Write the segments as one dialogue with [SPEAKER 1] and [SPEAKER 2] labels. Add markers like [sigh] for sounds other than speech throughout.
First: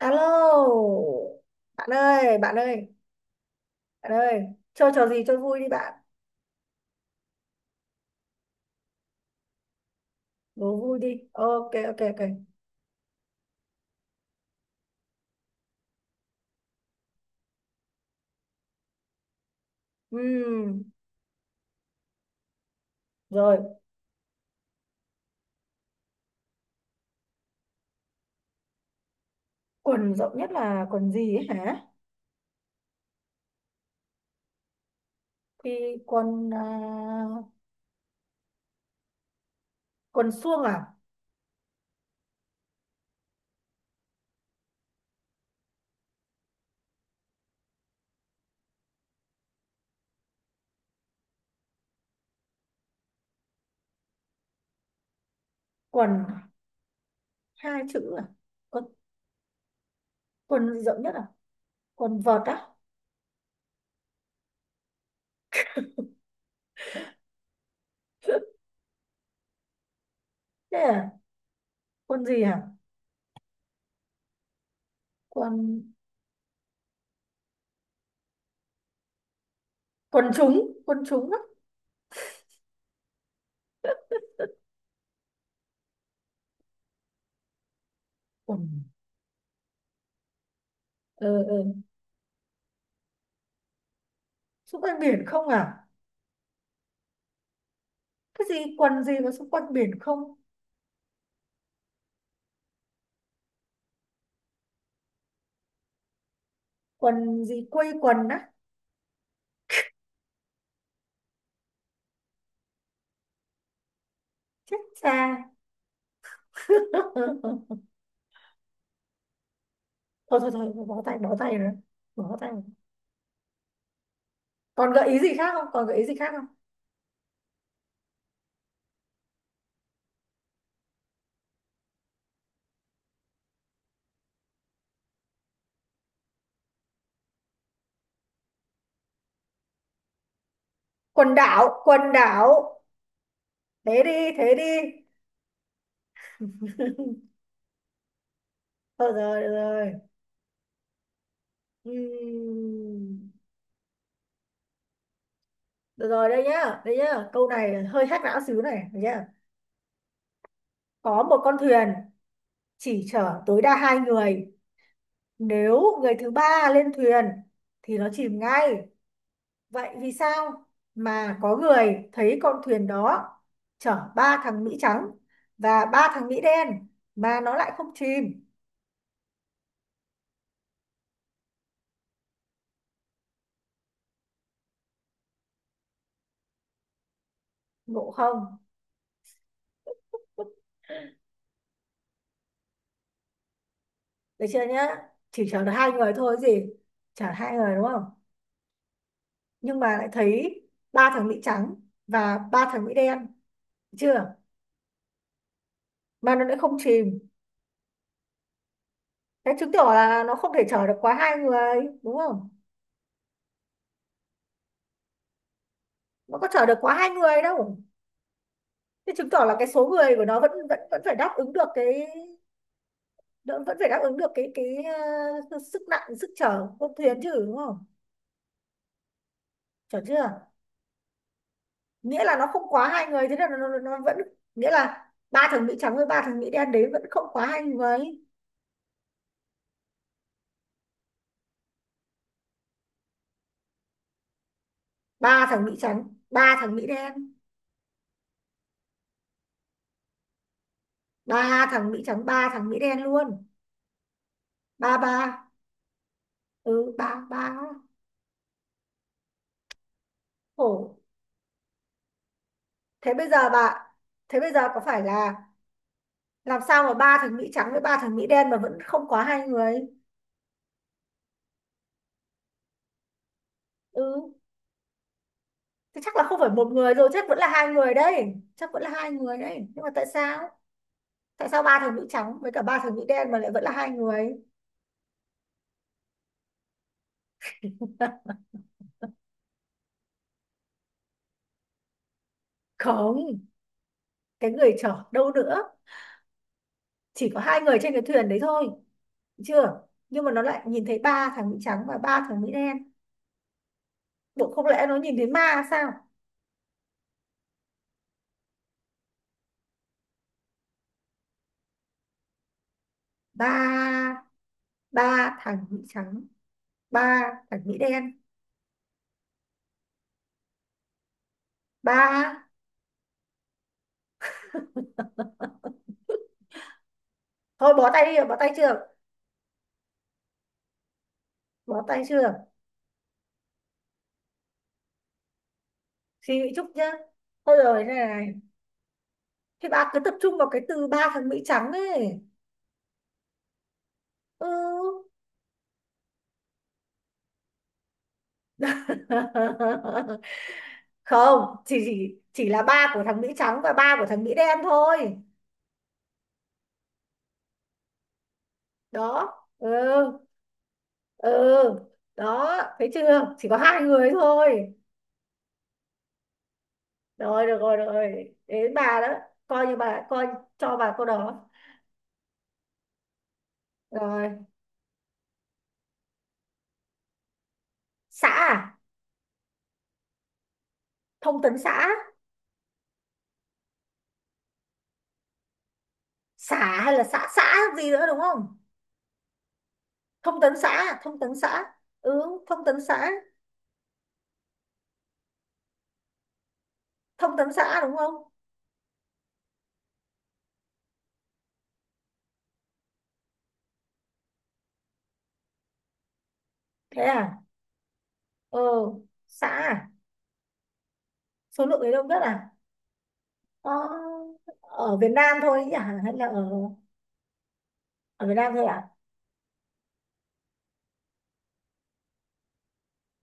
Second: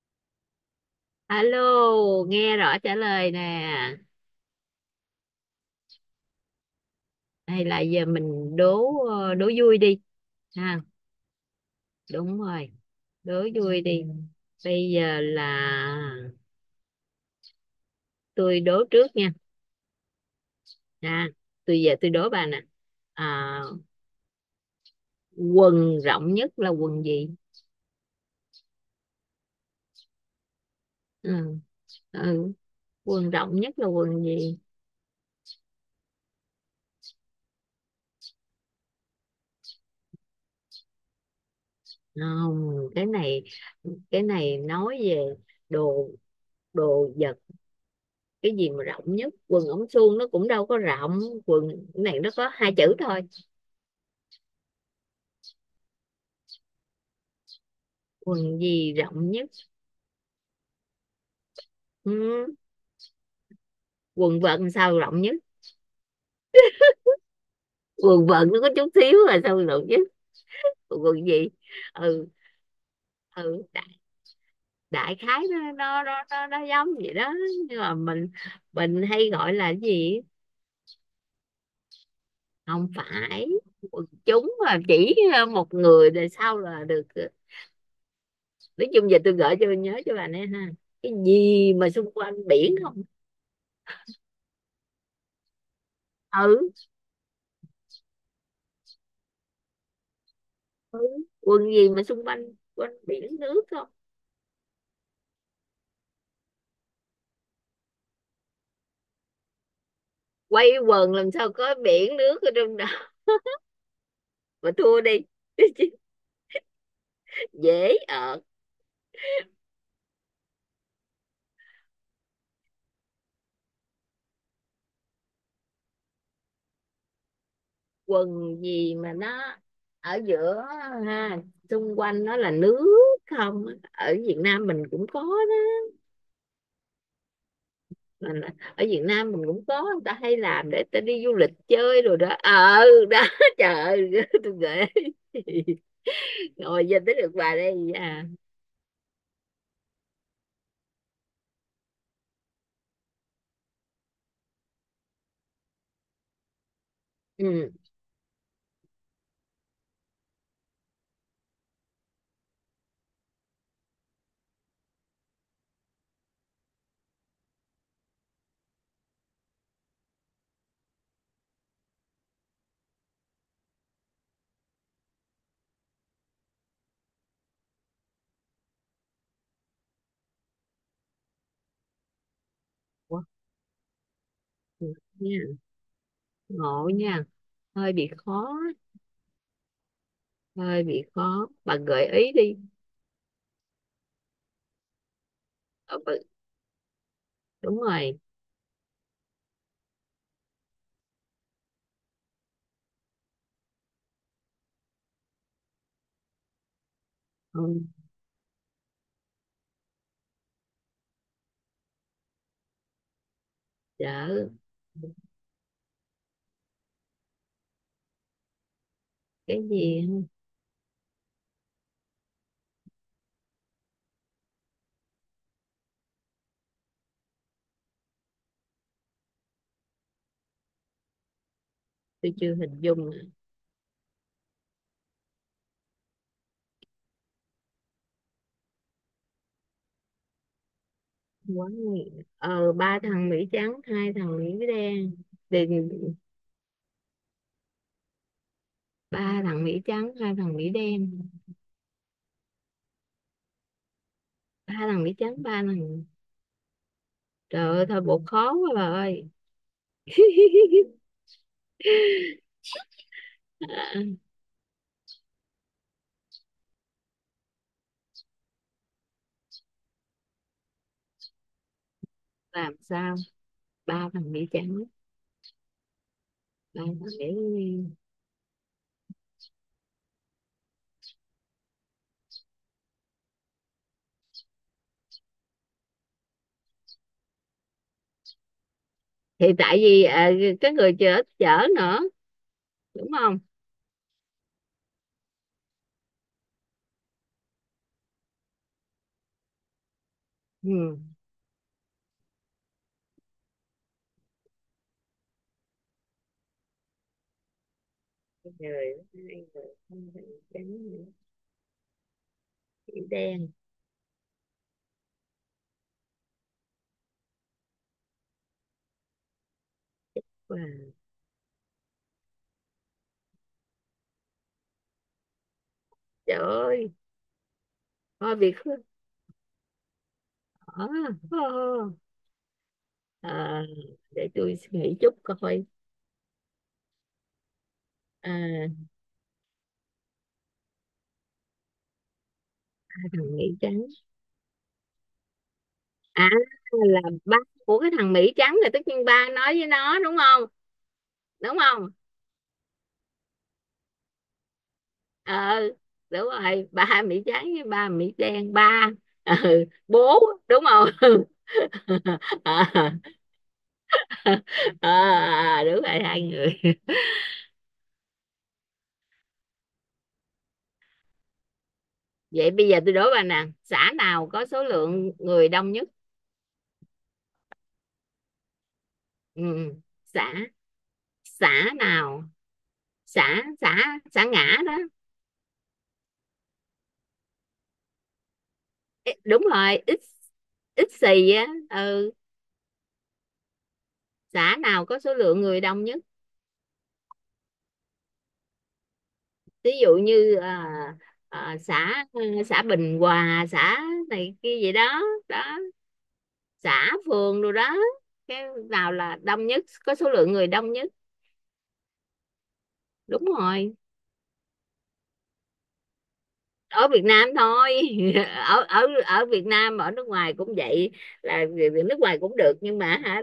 [SPEAKER 1] Alo,
[SPEAKER 2] Alo,
[SPEAKER 1] bạn ơi, bạn
[SPEAKER 2] nghe rõ
[SPEAKER 1] ơi,
[SPEAKER 2] trả lời nè.
[SPEAKER 1] bạn ơi, chơi trò gì chơi vui đi bạn,
[SPEAKER 2] Hay là giờ mình đố đố vui đi
[SPEAKER 1] đố
[SPEAKER 2] ha.
[SPEAKER 1] vui đi. Ok, ok, ok.
[SPEAKER 2] Đúng rồi, đố vui đi. Bây giờ là tôi đố trước nha.
[SPEAKER 1] Ừm,
[SPEAKER 2] Ha, tôi giờ tôi đố bà nè. À,
[SPEAKER 1] rồi,
[SPEAKER 2] quần rộng nhất là quần gì?
[SPEAKER 1] quần rộng nhất là quần gì ấy
[SPEAKER 2] Ừ,
[SPEAKER 1] hả?
[SPEAKER 2] ừ, quần rộng nhất là quần gì?
[SPEAKER 1] Thì quần à, quần suông à?
[SPEAKER 2] Không, cái này nói về đồ đồ vật, cái gì mà rộng nhất? Quần ống suông nó cũng đâu có rộng. Quần, cái này nó có hai chữ thôi.
[SPEAKER 1] Quần hai chữ à?
[SPEAKER 2] Quần
[SPEAKER 1] Quần,
[SPEAKER 2] gì rộng nhất?
[SPEAKER 1] quần rộng nhất à? Quần vợt
[SPEAKER 2] Ừ.
[SPEAKER 1] á?
[SPEAKER 2] Quần vợt sao rộng nhất? Quần vợt nó
[SPEAKER 1] [laughs]
[SPEAKER 2] có chút xíu là sao rộng nhất?
[SPEAKER 1] Thế à?
[SPEAKER 2] Quần gì?
[SPEAKER 1] Quần
[SPEAKER 2] Ừ.
[SPEAKER 1] gì hả?
[SPEAKER 2] Ừ, đại khái nó
[SPEAKER 1] Quần
[SPEAKER 2] nó nó nó, nó giống vậy đó, nhưng mà mình hay gọi là cái gì?
[SPEAKER 1] quần trúng á?
[SPEAKER 2] Không phải quần chúng, mà chỉ một người rồi sau là được.
[SPEAKER 1] Quần
[SPEAKER 2] Nói chung giờ tôi gửi cho nhớ cho bà nè ha. Cái
[SPEAKER 1] ờ ờ,
[SPEAKER 2] gì mà xung quanh biển không?
[SPEAKER 1] xung quanh biển không à?
[SPEAKER 2] Ừ,
[SPEAKER 1] Cái gì quần gì mà xung quanh biển không?
[SPEAKER 2] ừ. Quần gì mà xung quanh, quanh biển nước không?
[SPEAKER 1] Quần gì quây quần á?
[SPEAKER 2] Quay quần làm sao có biển nước ở trong đó mà
[SPEAKER 1] Chết
[SPEAKER 2] thua đi.
[SPEAKER 1] cha.
[SPEAKER 2] [laughs]
[SPEAKER 1] [laughs]
[SPEAKER 2] Dễ ở.
[SPEAKER 1] Thôi thôi thôi, bó tay rồi bó tay rồi. Còn gợi ý gì khác không?
[SPEAKER 2] Quần gì mà nó ở giữa ha, xung quanh nó là nước, không? Ở Việt Nam mình cũng có đó, mà ở Việt Nam mình cũng có, người ta hay làm để ta đi du
[SPEAKER 1] Quần
[SPEAKER 2] lịch
[SPEAKER 1] đảo, quần
[SPEAKER 2] chơi rồi đó
[SPEAKER 1] đảo!
[SPEAKER 2] đó. [laughs] Trời
[SPEAKER 1] Thế
[SPEAKER 2] ơi,
[SPEAKER 1] đi,
[SPEAKER 2] tôi
[SPEAKER 1] thế
[SPEAKER 2] gửi
[SPEAKER 1] đi.
[SPEAKER 2] ngồi giờ tới được bà đây à?
[SPEAKER 1] Thôi rồi, được rồi. Ừm, được rồi. Đây nhá, câu
[SPEAKER 2] Ừ.
[SPEAKER 1] này hơi hack não xíu này, được nhá. Có một con thuyền chỉ chở tối đa hai người, nếu người thứ ba lên thuyền thì nó chìm ngay. Vậy vì sao mà có người thấy con thuyền đó chở ba thằng Mỹ trắng và ba thằng Mỹ đen mà nó lại không chìm?
[SPEAKER 2] Ủa, nha, ngộ nha, hơi
[SPEAKER 1] Ngộ
[SPEAKER 2] bị khó,
[SPEAKER 1] không?
[SPEAKER 2] hơi bị khó, bà gợi ý đi.
[SPEAKER 1] Được chưa nhá? Chỉ chở được hai
[SPEAKER 2] Ờ,
[SPEAKER 1] người
[SPEAKER 2] bà,
[SPEAKER 1] thôi gì? Chở hai người
[SPEAKER 2] đúng
[SPEAKER 1] đúng không?
[SPEAKER 2] rồi.
[SPEAKER 1] Nhưng mà lại thấy ba thằng Mỹ trắng và ba thằng Mỹ đen, được chưa? Mà nó lại không chìm.
[SPEAKER 2] Ừ,
[SPEAKER 1] Thế chứng tỏ là nó không thể chở được quá hai người đúng không?
[SPEAKER 2] đỡ
[SPEAKER 1] Nó có chở được quá hai người đâu. Thế chứng tỏ là
[SPEAKER 2] cái
[SPEAKER 1] cái số
[SPEAKER 2] gì
[SPEAKER 1] người của
[SPEAKER 2] không?
[SPEAKER 1] nó vẫn vẫn vẫn phải đáp ứng được cái đỡ, vẫn phải đáp ứng được cái sức nặng, sức chở của thuyền chứ đúng không? Chở chưa? Nghĩa
[SPEAKER 2] Tôi
[SPEAKER 1] là nó
[SPEAKER 2] chưa
[SPEAKER 1] không
[SPEAKER 2] hình
[SPEAKER 1] quá hai
[SPEAKER 2] dung.
[SPEAKER 1] người, thế là nó vẫn, nghĩa là ba thằng Mỹ trắng với ba thằng Mỹ đen đấy vẫn không quá hai người.
[SPEAKER 2] Quá nhiều. Ba thằng Mỹ trắng hai thằng Mỹ đen
[SPEAKER 1] Ba thằng
[SPEAKER 2] thì
[SPEAKER 1] Mỹ trắng, ba thằng Mỹ đen.
[SPEAKER 2] ba thằng Mỹ trắng hai thằng Mỹ đen,
[SPEAKER 1] Ba thằng Mỹ trắng, ba thằng Mỹ đen luôn.
[SPEAKER 2] ba
[SPEAKER 1] Ba
[SPEAKER 2] thằng
[SPEAKER 1] ba,
[SPEAKER 2] Mỹ trắng ba thằng.
[SPEAKER 1] ừ ba ba.
[SPEAKER 2] Trời ơi thôi bộ khó quá bà ơi.
[SPEAKER 1] Khổ.
[SPEAKER 2] [laughs]
[SPEAKER 1] Thế bây giờ bà,
[SPEAKER 2] À,
[SPEAKER 1] thế bây giờ có phải là làm sao mà ba thằng Mỹ trắng với ba thằng Mỹ đen mà vẫn không quá hai người?
[SPEAKER 2] làm sao
[SPEAKER 1] Ừ.
[SPEAKER 2] ba thằng Mỹ trắng
[SPEAKER 1] Thế chắc là không phải một
[SPEAKER 2] ba
[SPEAKER 1] người rồi, chắc
[SPEAKER 2] thằng
[SPEAKER 1] vẫn là hai
[SPEAKER 2] Mỹ,
[SPEAKER 1] người đấy. Chắc vẫn là hai người đấy. Nhưng mà tại sao? Tại sao ba thằng nữ trắng với cả ba thằng nữ đen mà lại vẫn là hai người? [laughs]
[SPEAKER 2] thì tại vì cái người chở chở nữa đúng không?
[SPEAKER 1] Không, cái người chở đâu nữa, chỉ có hai người trên cái thuyền đấy thôi, được chưa? Nhưng mà nó lại nhìn thấy
[SPEAKER 2] Ừ.
[SPEAKER 1] ba thằng nữ trắng và ba thằng nữ đen. Bộ không lẽ nó nhìn thấy ma sao?
[SPEAKER 2] Trời ơi, hai thằng Mỹ trắng, Mỹ đen.
[SPEAKER 1] Ba, ba thằng nữ trắng, ba thằng nữ đen,
[SPEAKER 2] Wow.
[SPEAKER 1] ba.
[SPEAKER 2] Trời ơi,
[SPEAKER 1] Thôi bó tay đi,
[SPEAKER 2] thôi
[SPEAKER 1] bó tay
[SPEAKER 2] bị khứa
[SPEAKER 1] chưa? Bó
[SPEAKER 2] hở.
[SPEAKER 1] tay chưa?
[SPEAKER 2] à, để tôi suy nghĩ chút coi.
[SPEAKER 1] Suy nghĩ chút nhá. Thôi rồi này này.
[SPEAKER 2] à,
[SPEAKER 1] Thì bà cứ tập trung vào cái từ ba thằng Mỹ trắng ấy.
[SPEAKER 2] cái thằng Mỹ trắng,
[SPEAKER 1] Ừ.
[SPEAKER 2] à, là ba của cái thằng Mỹ trắng, là tất nhiên ba nói với nó đúng
[SPEAKER 1] [laughs]
[SPEAKER 2] không?
[SPEAKER 1] Không,
[SPEAKER 2] Đúng
[SPEAKER 1] chỉ,
[SPEAKER 2] không?
[SPEAKER 1] chỉ chỉ là ba của thằng Mỹ trắng và ba của thằng Mỹ đen thôi.
[SPEAKER 2] ờ Đúng rồi, ba Mỹ trắng với ba Mỹ đen, ba.
[SPEAKER 1] Đó.
[SPEAKER 2] Ừ,
[SPEAKER 1] Ừ,
[SPEAKER 2] bố, đúng không? [laughs]
[SPEAKER 1] ừ. Đó, thấy
[SPEAKER 2] à,
[SPEAKER 1] chưa? Chỉ có hai người thôi.
[SPEAKER 2] Đúng rồi, hai người.
[SPEAKER 1] Rồi, được rồi, được rồi. Đến bà đó. Coi như bà, coi cho bà câu đó.
[SPEAKER 2] Vậy bây giờ tôi đố bà nè, xã nào
[SPEAKER 1] Rồi.
[SPEAKER 2] có số lượng người đông nhất?
[SPEAKER 1] Xã à?
[SPEAKER 2] Ừ, xã
[SPEAKER 1] Thông
[SPEAKER 2] xã
[SPEAKER 1] tấn xã.
[SPEAKER 2] nào, xã xã xã ngã đó.
[SPEAKER 1] Xã hay là xã xã gì nữa đúng không?
[SPEAKER 2] Ê, đúng rồi, ít
[SPEAKER 1] Thông tấn
[SPEAKER 2] ít
[SPEAKER 1] xã, thông
[SPEAKER 2] xì
[SPEAKER 1] tấn
[SPEAKER 2] á,
[SPEAKER 1] xã.
[SPEAKER 2] ừ,
[SPEAKER 1] Ừ, thông tấn xã.
[SPEAKER 2] xã nào có số lượng người đông nhất?
[SPEAKER 1] Thông tấn xã đúng không?
[SPEAKER 2] Ví dụ như xã, xã Bình Hòa, xã này kia vậy đó, đó, xã
[SPEAKER 1] Thế à?
[SPEAKER 2] phường rồi đó. Cái
[SPEAKER 1] ờ
[SPEAKER 2] nào là đông
[SPEAKER 1] xã
[SPEAKER 2] nhất,
[SPEAKER 1] à,
[SPEAKER 2] có số lượng người đông nhất?
[SPEAKER 1] số lượng người đông nhất à?
[SPEAKER 2] Đúng
[SPEAKER 1] ờ,
[SPEAKER 2] rồi,
[SPEAKER 1] ở Việt Nam thôi ấy nhỉ, hay là ở,
[SPEAKER 2] ở Việt Nam thôi.
[SPEAKER 1] ở Việt
[SPEAKER 2] [laughs]
[SPEAKER 1] Nam
[SPEAKER 2] ở
[SPEAKER 1] thôi
[SPEAKER 2] ở
[SPEAKER 1] à?
[SPEAKER 2] ở Việt Nam, ở nước ngoài cũng vậy, là người- người nước ngoài cũng được, nhưng mà hả,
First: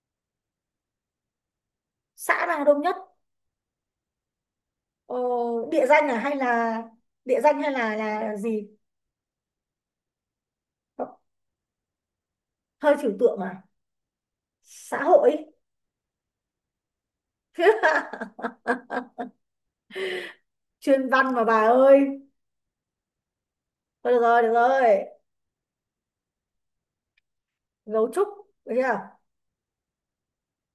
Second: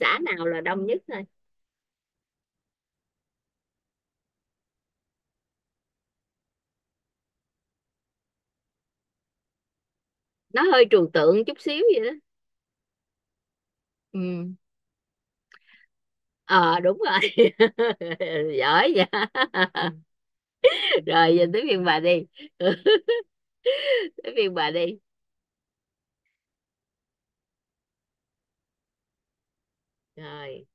[SPEAKER 2] xã nào là đông nhất thôi.
[SPEAKER 1] Xã nào đông nhất? ờ, địa danh à hay là địa danh hay là gì?
[SPEAKER 2] Nó hơi trừu tượng chút xíu vậy đó.
[SPEAKER 1] Hơi trừu tượng à?
[SPEAKER 2] Ừ.
[SPEAKER 1] Xã hội.
[SPEAKER 2] ờ Đúng rồi.
[SPEAKER 1] [laughs]
[SPEAKER 2] [laughs] Giỏi vậy. [laughs]
[SPEAKER 1] Chuyên văn
[SPEAKER 2] Rồi
[SPEAKER 1] mà
[SPEAKER 2] giờ
[SPEAKER 1] bà
[SPEAKER 2] tới phiên bà
[SPEAKER 1] ơi.
[SPEAKER 2] đi. [laughs]
[SPEAKER 1] Thôi được
[SPEAKER 2] Tới
[SPEAKER 1] rồi, được
[SPEAKER 2] phiên bà đi.
[SPEAKER 1] rồi. Gấu trúc, được chưa?
[SPEAKER 2] Rồi,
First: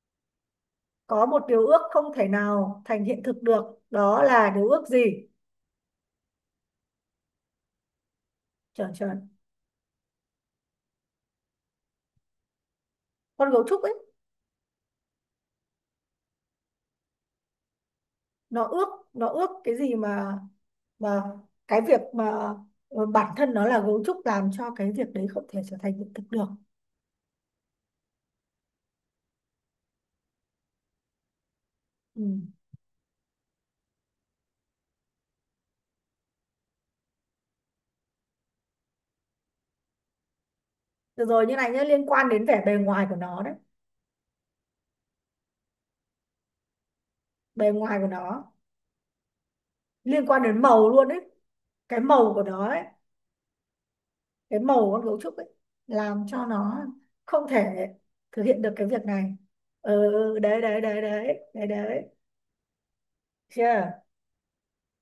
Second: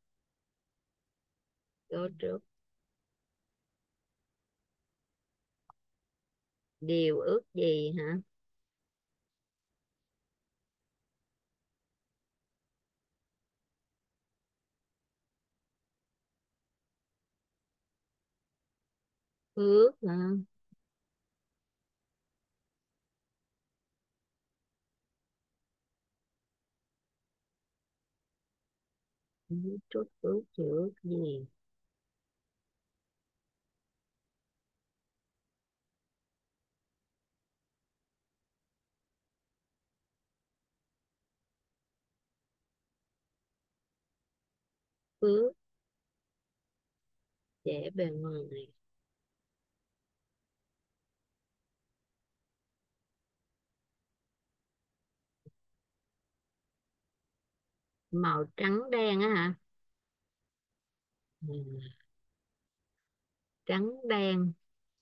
[SPEAKER 1] Có một điều ước không
[SPEAKER 2] cô
[SPEAKER 1] thể
[SPEAKER 2] trước.
[SPEAKER 1] nào thành hiện thực được, đó là điều ước gì?
[SPEAKER 2] Điều ước gì hả?
[SPEAKER 1] Chuẩn chuẩn, con gấu trúc ấy, nó ước, nó ước cái
[SPEAKER 2] Phước
[SPEAKER 1] gì
[SPEAKER 2] hả?
[SPEAKER 1] mà. Và cái việc mà bản thân nó là gấu trúc làm cho cái việc đấy không thể trở thành hiện thực được.
[SPEAKER 2] Chút ước gì, ước gì?
[SPEAKER 1] Ừ. Được rồi như này nhé, liên quan đến vẻ bề ngoài của nó đấy.
[SPEAKER 2] Phước.
[SPEAKER 1] Bề
[SPEAKER 2] Dễ
[SPEAKER 1] ngoài
[SPEAKER 2] bề
[SPEAKER 1] của nó
[SPEAKER 2] ngoài.
[SPEAKER 1] liên quan đến màu luôn đấy. Cái màu của nó ấy, cái màu của con gấu trúc ấy làm cho nó không thể thực
[SPEAKER 2] Màu
[SPEAKER 1] hiện được
[SPEAKER 2] trắng
[SPEAKER 1] cái việc
[SPEAKER 2] đen á
[SPEAKER 1] này.
[SPEAKER 2] hả?
[SPEAKER 1] Ừ, ừ, ừ, đấy đấy đấy đấy, đấy
[SPEAKER 2] Ừ.
[SPEAKER 1] đấy.
[SPEAKER 2] Trắng
[SPEAKER 1] Chưa?
[SPEAKER 2] đen,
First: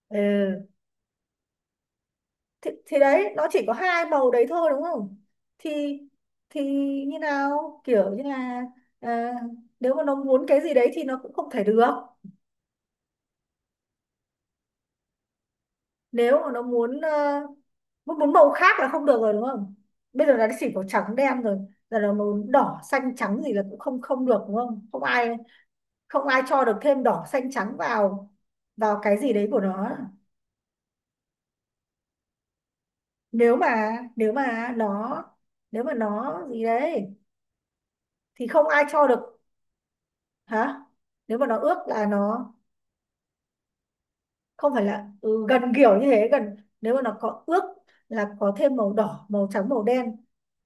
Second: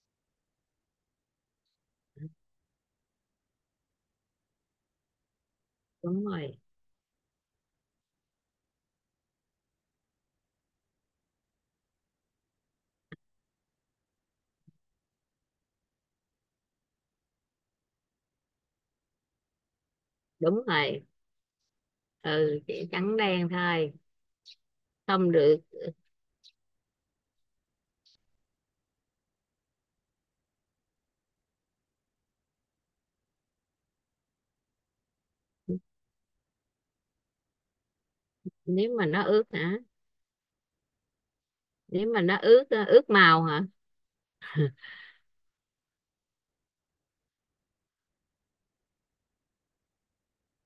[SPEAKER 1] Ừ. Thì đấy, nó chỉ có hai màu đấy thôi đúng không? Thì,
[SPEAKER 2] đúng rồi,
[SPEAKER 1] thì như nào, kiểu như là à, nếu mà nó muốn cái gì đấy thì nó cũng không thể được. Nếu mà nó muốn muốn muốn màu khác là không được rồi đúng không? Bây giờ là nó
[SPEAKER 2] đúng
[SPEAKER 1] chỉ có
[SPEAKER 2] rồi.
[SPEAKER 1] trắng đen rồi, giờ nó muốn
[SPEAKER 2] Ừ,
[SPEAKER 1] đỏ
[SPEAKER 2] chỉ
[SPEAKER 1] xanh
[SPEAKER 2] trắng
[SPEAKER 1] trắng
[SPEAKER 2] đen
[SPEAKER 1] gì là cũng
[SPEAKER 2] thôi,
[SPEAKER 1] không, không được đúng không, không ai,
[SPEAKER 2] không được.
[SPEAKER 1] không ai cho được thêm đỏ xanh trắng vào, vào cái gì đấy của nó. Nếu mà nếu mà nó nếu mà nó gì đấy thì không ai
[SPEAKER 2] Nếu mà
[SPEAKER 1] cho được.
[SPEAKER 2] nó ướt hả?
[SPEAKER 1] Hả? Nếu mà nó ước là
[SPEAKER 2] Nếu mà nó
[SPEAKER 1] nó,
[SPEAKER 2] ướt, ướt màu hả?
[SPEAKER 1] không phải là gần kiểu như thế, gần, nếu mà nó có ước là có thêm màu đỏ màu trắng màu đen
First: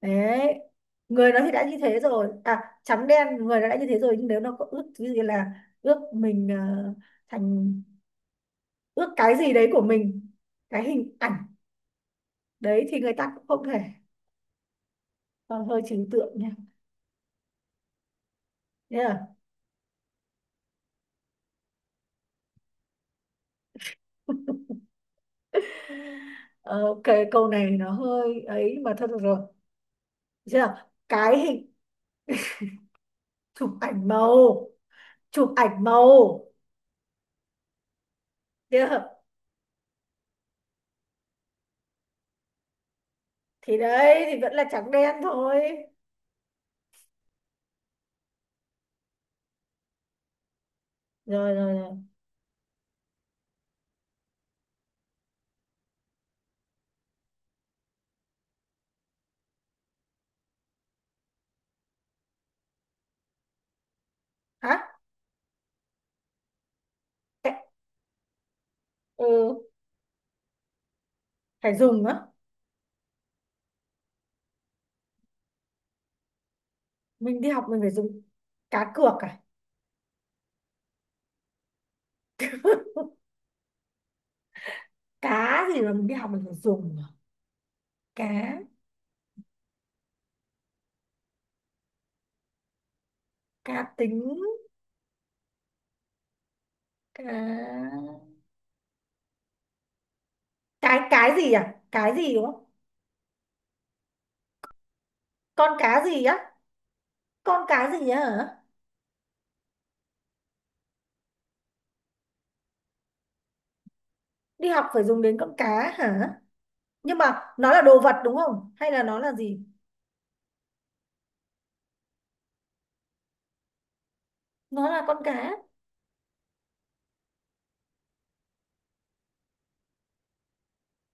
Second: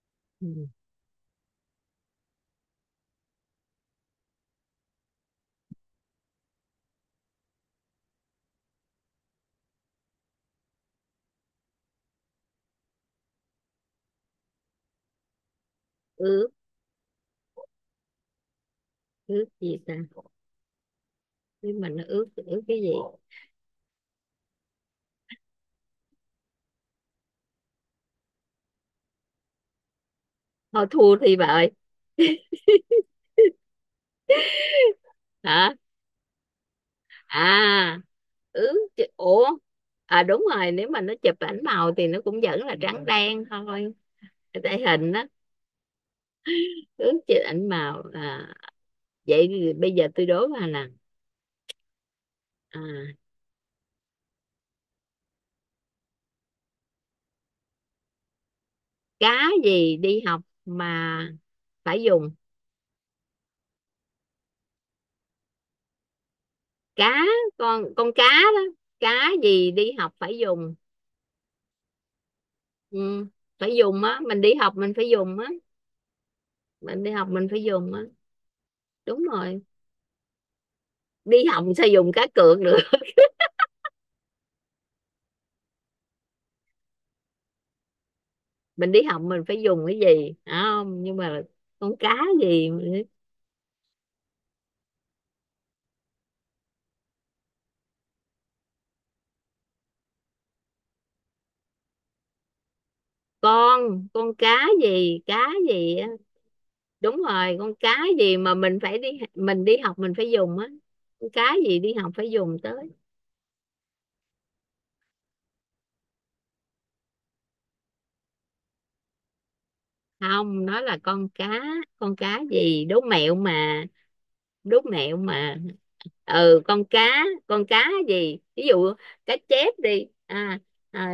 [SPEAKER 1] đấy.
[SPEAKER 2] Ừ.
[SPEAKER 1] Người nó thì đã như thế rồi à, trắng đen, người nó đã như thế rồi, nhưng nếu nó có ước thứ gì, là ước mình thành, ước cái gì đấy của mình, cái hình ảnh đấy thì người ta cũng không thể. Ờ, hơi trừu tượng
[SPEAKER 2] Ướt,
[SPEAKER 1] nha. Thế là
[SPEAKER 2] ướt gì ta? Nhưng mình nó ướt, ướt cái gì?
[SPEAKER 1] ờ, ok, câu này nó hơi ấy mà thôi được rồi. Được chưa?
[SPEAKER 2] Thôi thua thì
[SPEAKER 1] Cái
[SPEAKER 2] bà
[SPEAKER 1] hình
[SPEAKER 2] ơi.
[SPEAKER 1] chụp ảnh màu, chụp
[SPEAKER 2] Hả?
[SPEAKER 1] ảnh màu.
[SPEAKER 2] À, ướt chứ-
[SPEAKER 1] Được,
[SPEAKER 2] ủa. À, đúng rồi, nếu mà nó chụp ảnh màu thì nó cũng vẫn là trắng đen
[SPEAKER 1] thì
[SPEAKER 2] thôi.
[SPEAKER 1] đấy thì vẫn là
[SPEAKER 2] Tại
[SPEAKER 1] trắng
[SPEAKER 2] hình
[SPEAKER 1] đen
[SPEAKER 2] đó.
[SPEAKER 1] thôi.
[SPEAKER 2] Ướt chụp ảnh màu à? Vậy thì bây giờ tôi đố bà nè,
[SPEAKER 1] Rồi rồi rồi.
[SPEAKER 2] à, cá gì đi học mà phải dùng.
[SPEAKER 1] Hả?
[SPEAKER 2] Cá,
[SPEAKER 1] Cái-
[SPEAKER 2] con cá đó,
[SPEAKER 1] ừ,
[SPEAKER 2] cá gì đi học phải dùng?
[SPEAKER 1] phải dùng á.
[SPEAKER 2] Ừ, phải dùng á, mình đi học mình phải dùng á, mình đi học
[SPEAKER 1] Mình
[SPEAKER 2] mình
[SPEAKER 1] đi
[SPEAKER 2] phải
[SPEAKER 1] học mình phải
[SPEAKER 2] dùng á.
[SPEAKER 1] dùng cá cược
[SPEAKER 2] Đúng
[SPEAKER 1] à?
[SPEAKER 2] rồi, đi học sao dùng cá cược được?
[SPEAKER 1] Cá gì mà mình đi học mình phải dùng à? Cá,
[SPEAKER 2] Mình đi học mình phải dùng cái gì, không nhưng mà, con cá gì,
[SPEAKER 1] cá tính, cá, cái gì à, cái gì đúng không?
[SPEAKER 2] con cá gì, cá
[SPEAKER 1] Con cá
[SPEAKER 2] gì á?
[SPEAKER 1] gì á?
[SPEAKER 2] Đúng rồi,
[SPEAKER 1] Con
[SPEAKER 2] con
[SPEAKER 1] cá
[SPEAKER 2] cá
[SPEAKER 1] gì á
[SPEAKER 2] gì mà
[SPEAKER 1] hả?
[SPEAKER 2] mình phải đi, mình đi học mình phải dùng á. Con cá gì đi học phải dùng tới?
[SPEAKER 1] Đi học phải dùng đến con cá hả? Nhưng mà nó là đồ vật đúng không hay là nó là gì?
[SPEAKER 2] Không, nó là con cá, con cá gì, đố mẹo mà, đố
[SPEAKER 1] Nó là con
[SPEAKER 2] mẹo
[SPEAKER 1] cá.
[SPEAKER 2] mà. Ừ, con cá, con cá gì, ví dụ cá chép đi, à,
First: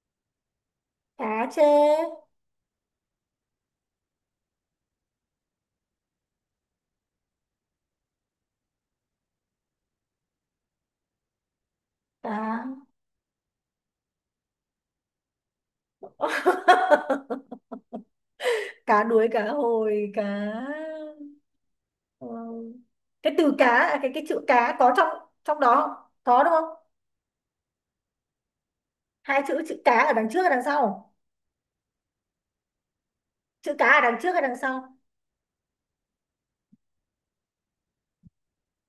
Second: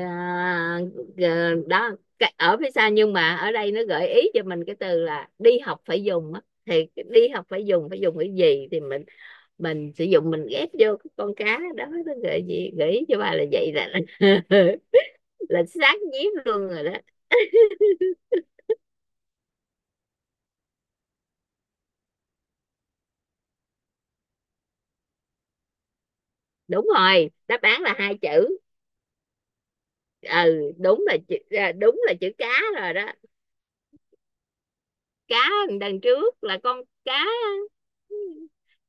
[SPEAKER 1] Cá
[SPEAKER 2] ờ,
[SPEAKER 1] chê,
[SPEAKER 2] đó. Cái- ở phía sau, nhưng mà ở đây nó gợi ý cho mình cái từ là đi học phải dùng á, thì cái đi học phải dùng, cái gì thì mình sử dụng mình ghép vô cái con cá đó, nó
[SPEAKER 1] cá.
[SPEAKER 2] gợi ý cho bà là vậy là. [laughs] Là sát nhiếp luôn rồi đó.
[SPEAKER 1] [laughs] Cá đuối, cá hồi, cá. Ờ, cái từ cá à, cái chữ cá có trong, trong đó không? Có đúng không?
[SPEAKER 2] Đúng rồi, đáp án là hai chữ.
[SPEAKER 1] Hai chữ, chữ cá ở đằng trước hay đằng
[SPEAKER 2] Ừ, đúng
[SPEAKER 1] sau?
[SPEAKER 2] là chữ, đúng là chữ cá rồi đó.
[SPEAKER 1] Chữ cá ở đằng trước hay đằng sau?
[SPEAKER 2] Cá đằng trước là con cá,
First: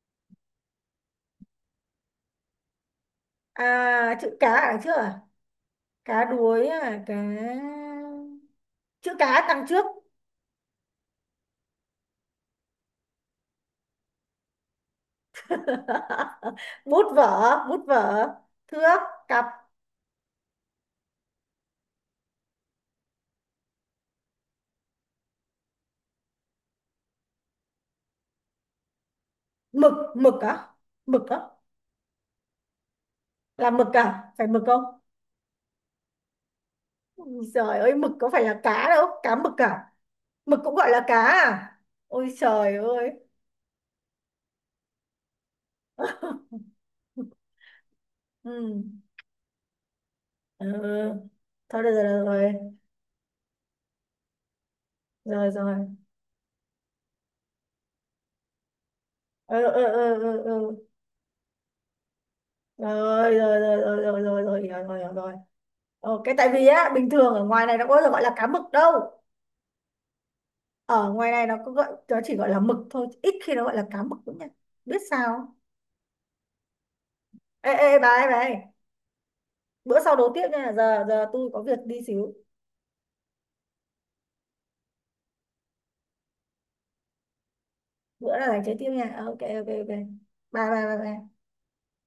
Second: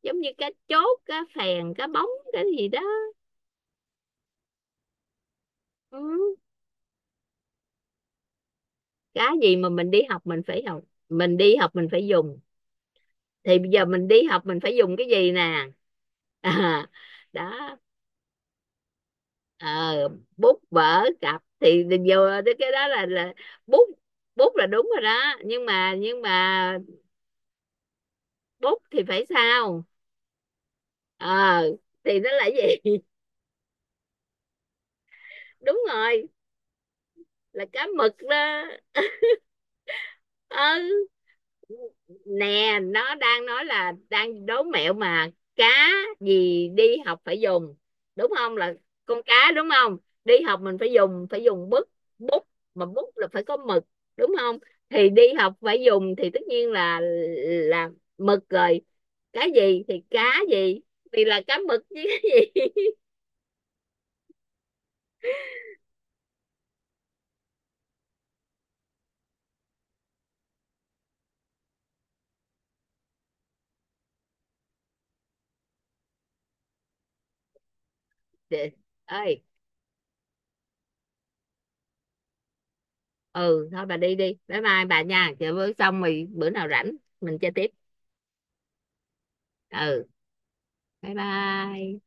[SPEAKER 2] giống như cá chốt cá phèn cá bóng cái gì đó.
[SPEAKER 1] À, chữ cá ở đằng trước à? Cá
[SPEAKER 2] Ừ.
[SPEAKER 1] đuối à, cá, chữ
[SPEAKER 2] Cá
[SPEAKER 1] cá
[SPEAKER 2] gì
[SPEAKER 1] đằng
[SPEAKER 2] mà
[SPEAKER 1] trước.
[SPEAKER 2] mình đi học mình phải học, mình đi học mình phải dùng? Thì bây giờ mình đi học mình phải dùng cái gì nè?
[SPEAKER 1] [laughs]
[SPEAKER 2] à,
[SPEAKER 1] Bút
[SPEAKER 2] Đó.
[SPEAKER 1] vở, bút vở, thước, cặp,
[SPEAKER 2] ờ, Bút vở cặp thì vô, cái đó là bút. Bút là đúng rồi đó, nhưng mà, bút thì phải sao?
[SPEAKER 1] mực, mực á,
[SPEAKER 2] ờ
[SPEAKER 1] mực á.
[SPEAKER 2] à, thì nó là gì?
[SPEAKER 1] Là mực à, phải mực không?
[SPEAKER 2] [laughs] Đúng rồi,
[SPEAKER 1] Ui
[SPEAKER 2] là
[SPEAKER 1] trời
[SPEAKER 2] cá
[SPEAKER 1] ơi, mực
[SPEAKER 2] mực
[SPEAKER 1] có phải là
[SPEAKER 2] đó.
[SPEAKER 1] cá đâu, cá mực à? Mực cũng gọi là
[SPEAKER 2] Ừ,
[SPEAKER 1] cá à? Ôi trời
[SPEAKER 2] nè
[SPEAKER 1] ơi.
[SPEAKER 2] nó đang nói là đang đố mẹo mà, cá gì đi học phải
[SPEAKER 1] [laughs]
[SPEAKER 2] dùng, đúng không, là
[SPEAKER 1] Ừ.
[SPEAKER 2] con cá đúng không? Đi học mình phải dùng,
[SPEAKER 1] Ừ. Thôi
[SPEAKER 2] bút,
[SPEAKER 1] được rồi, được
[SPEAKER 2] bút
[SPEAKER 1] rồi.
[SPEAKER 2] mà bút là phải có mực, đúng không? Thì đi
[SPEAKER 1] Rồi
[SPEAKER 2] học
[SPEAKER 1] rồi.
[SPEAKER 2] phải dùng thì tất nhiên là là mực rồi. Cái
[SPEAKER 1] Ờ ờ
[SPEAKER 2] gì thì
[SPEAKER 1] ờ ờ
[SPEAKER 2] cá
[SPEAKER 1] ờ.
[SPEAKER 2] gì, thì là cá mực chứ. [laughs]
[SPEAKER 1] Ờ. Rồi rồi rồi rồi rồi rồi rồi, hiểu rồi, hiểu rồi. Ờ, cái tại vì á, bình thường ở ngoài này nó có bao giờ gọi là cá mực đâu. Ở ngoài này nó có gọi, nó chỉ gọi là mực thôi, ít khi nó gọi là cá mực lắm nha. Biết sao không? Ê ê bà ơi, bà ơi,
[SPEAKER 2] Chị ơi,
[SPEAKER 1] bữa sau đấu tiếp nha, giờ giờ tôi có việc đi xíu.
[SPEAKER 2] ừ thôi bà đi đi, bye bye bà nha, chờ bữa xong rồi bữa nào rảnh mình chơi tiếp.
[SPEAKER 1] Bữa là dành chơi tiếp nha. Ờ, ok ok ok.
[SPEAKER 2] Ừ,
[SPEAKER 1] Bye bye bye
[SPEAKER 2] bye
[SPEAKER 1] bye.
[SPEAKER 2] bye.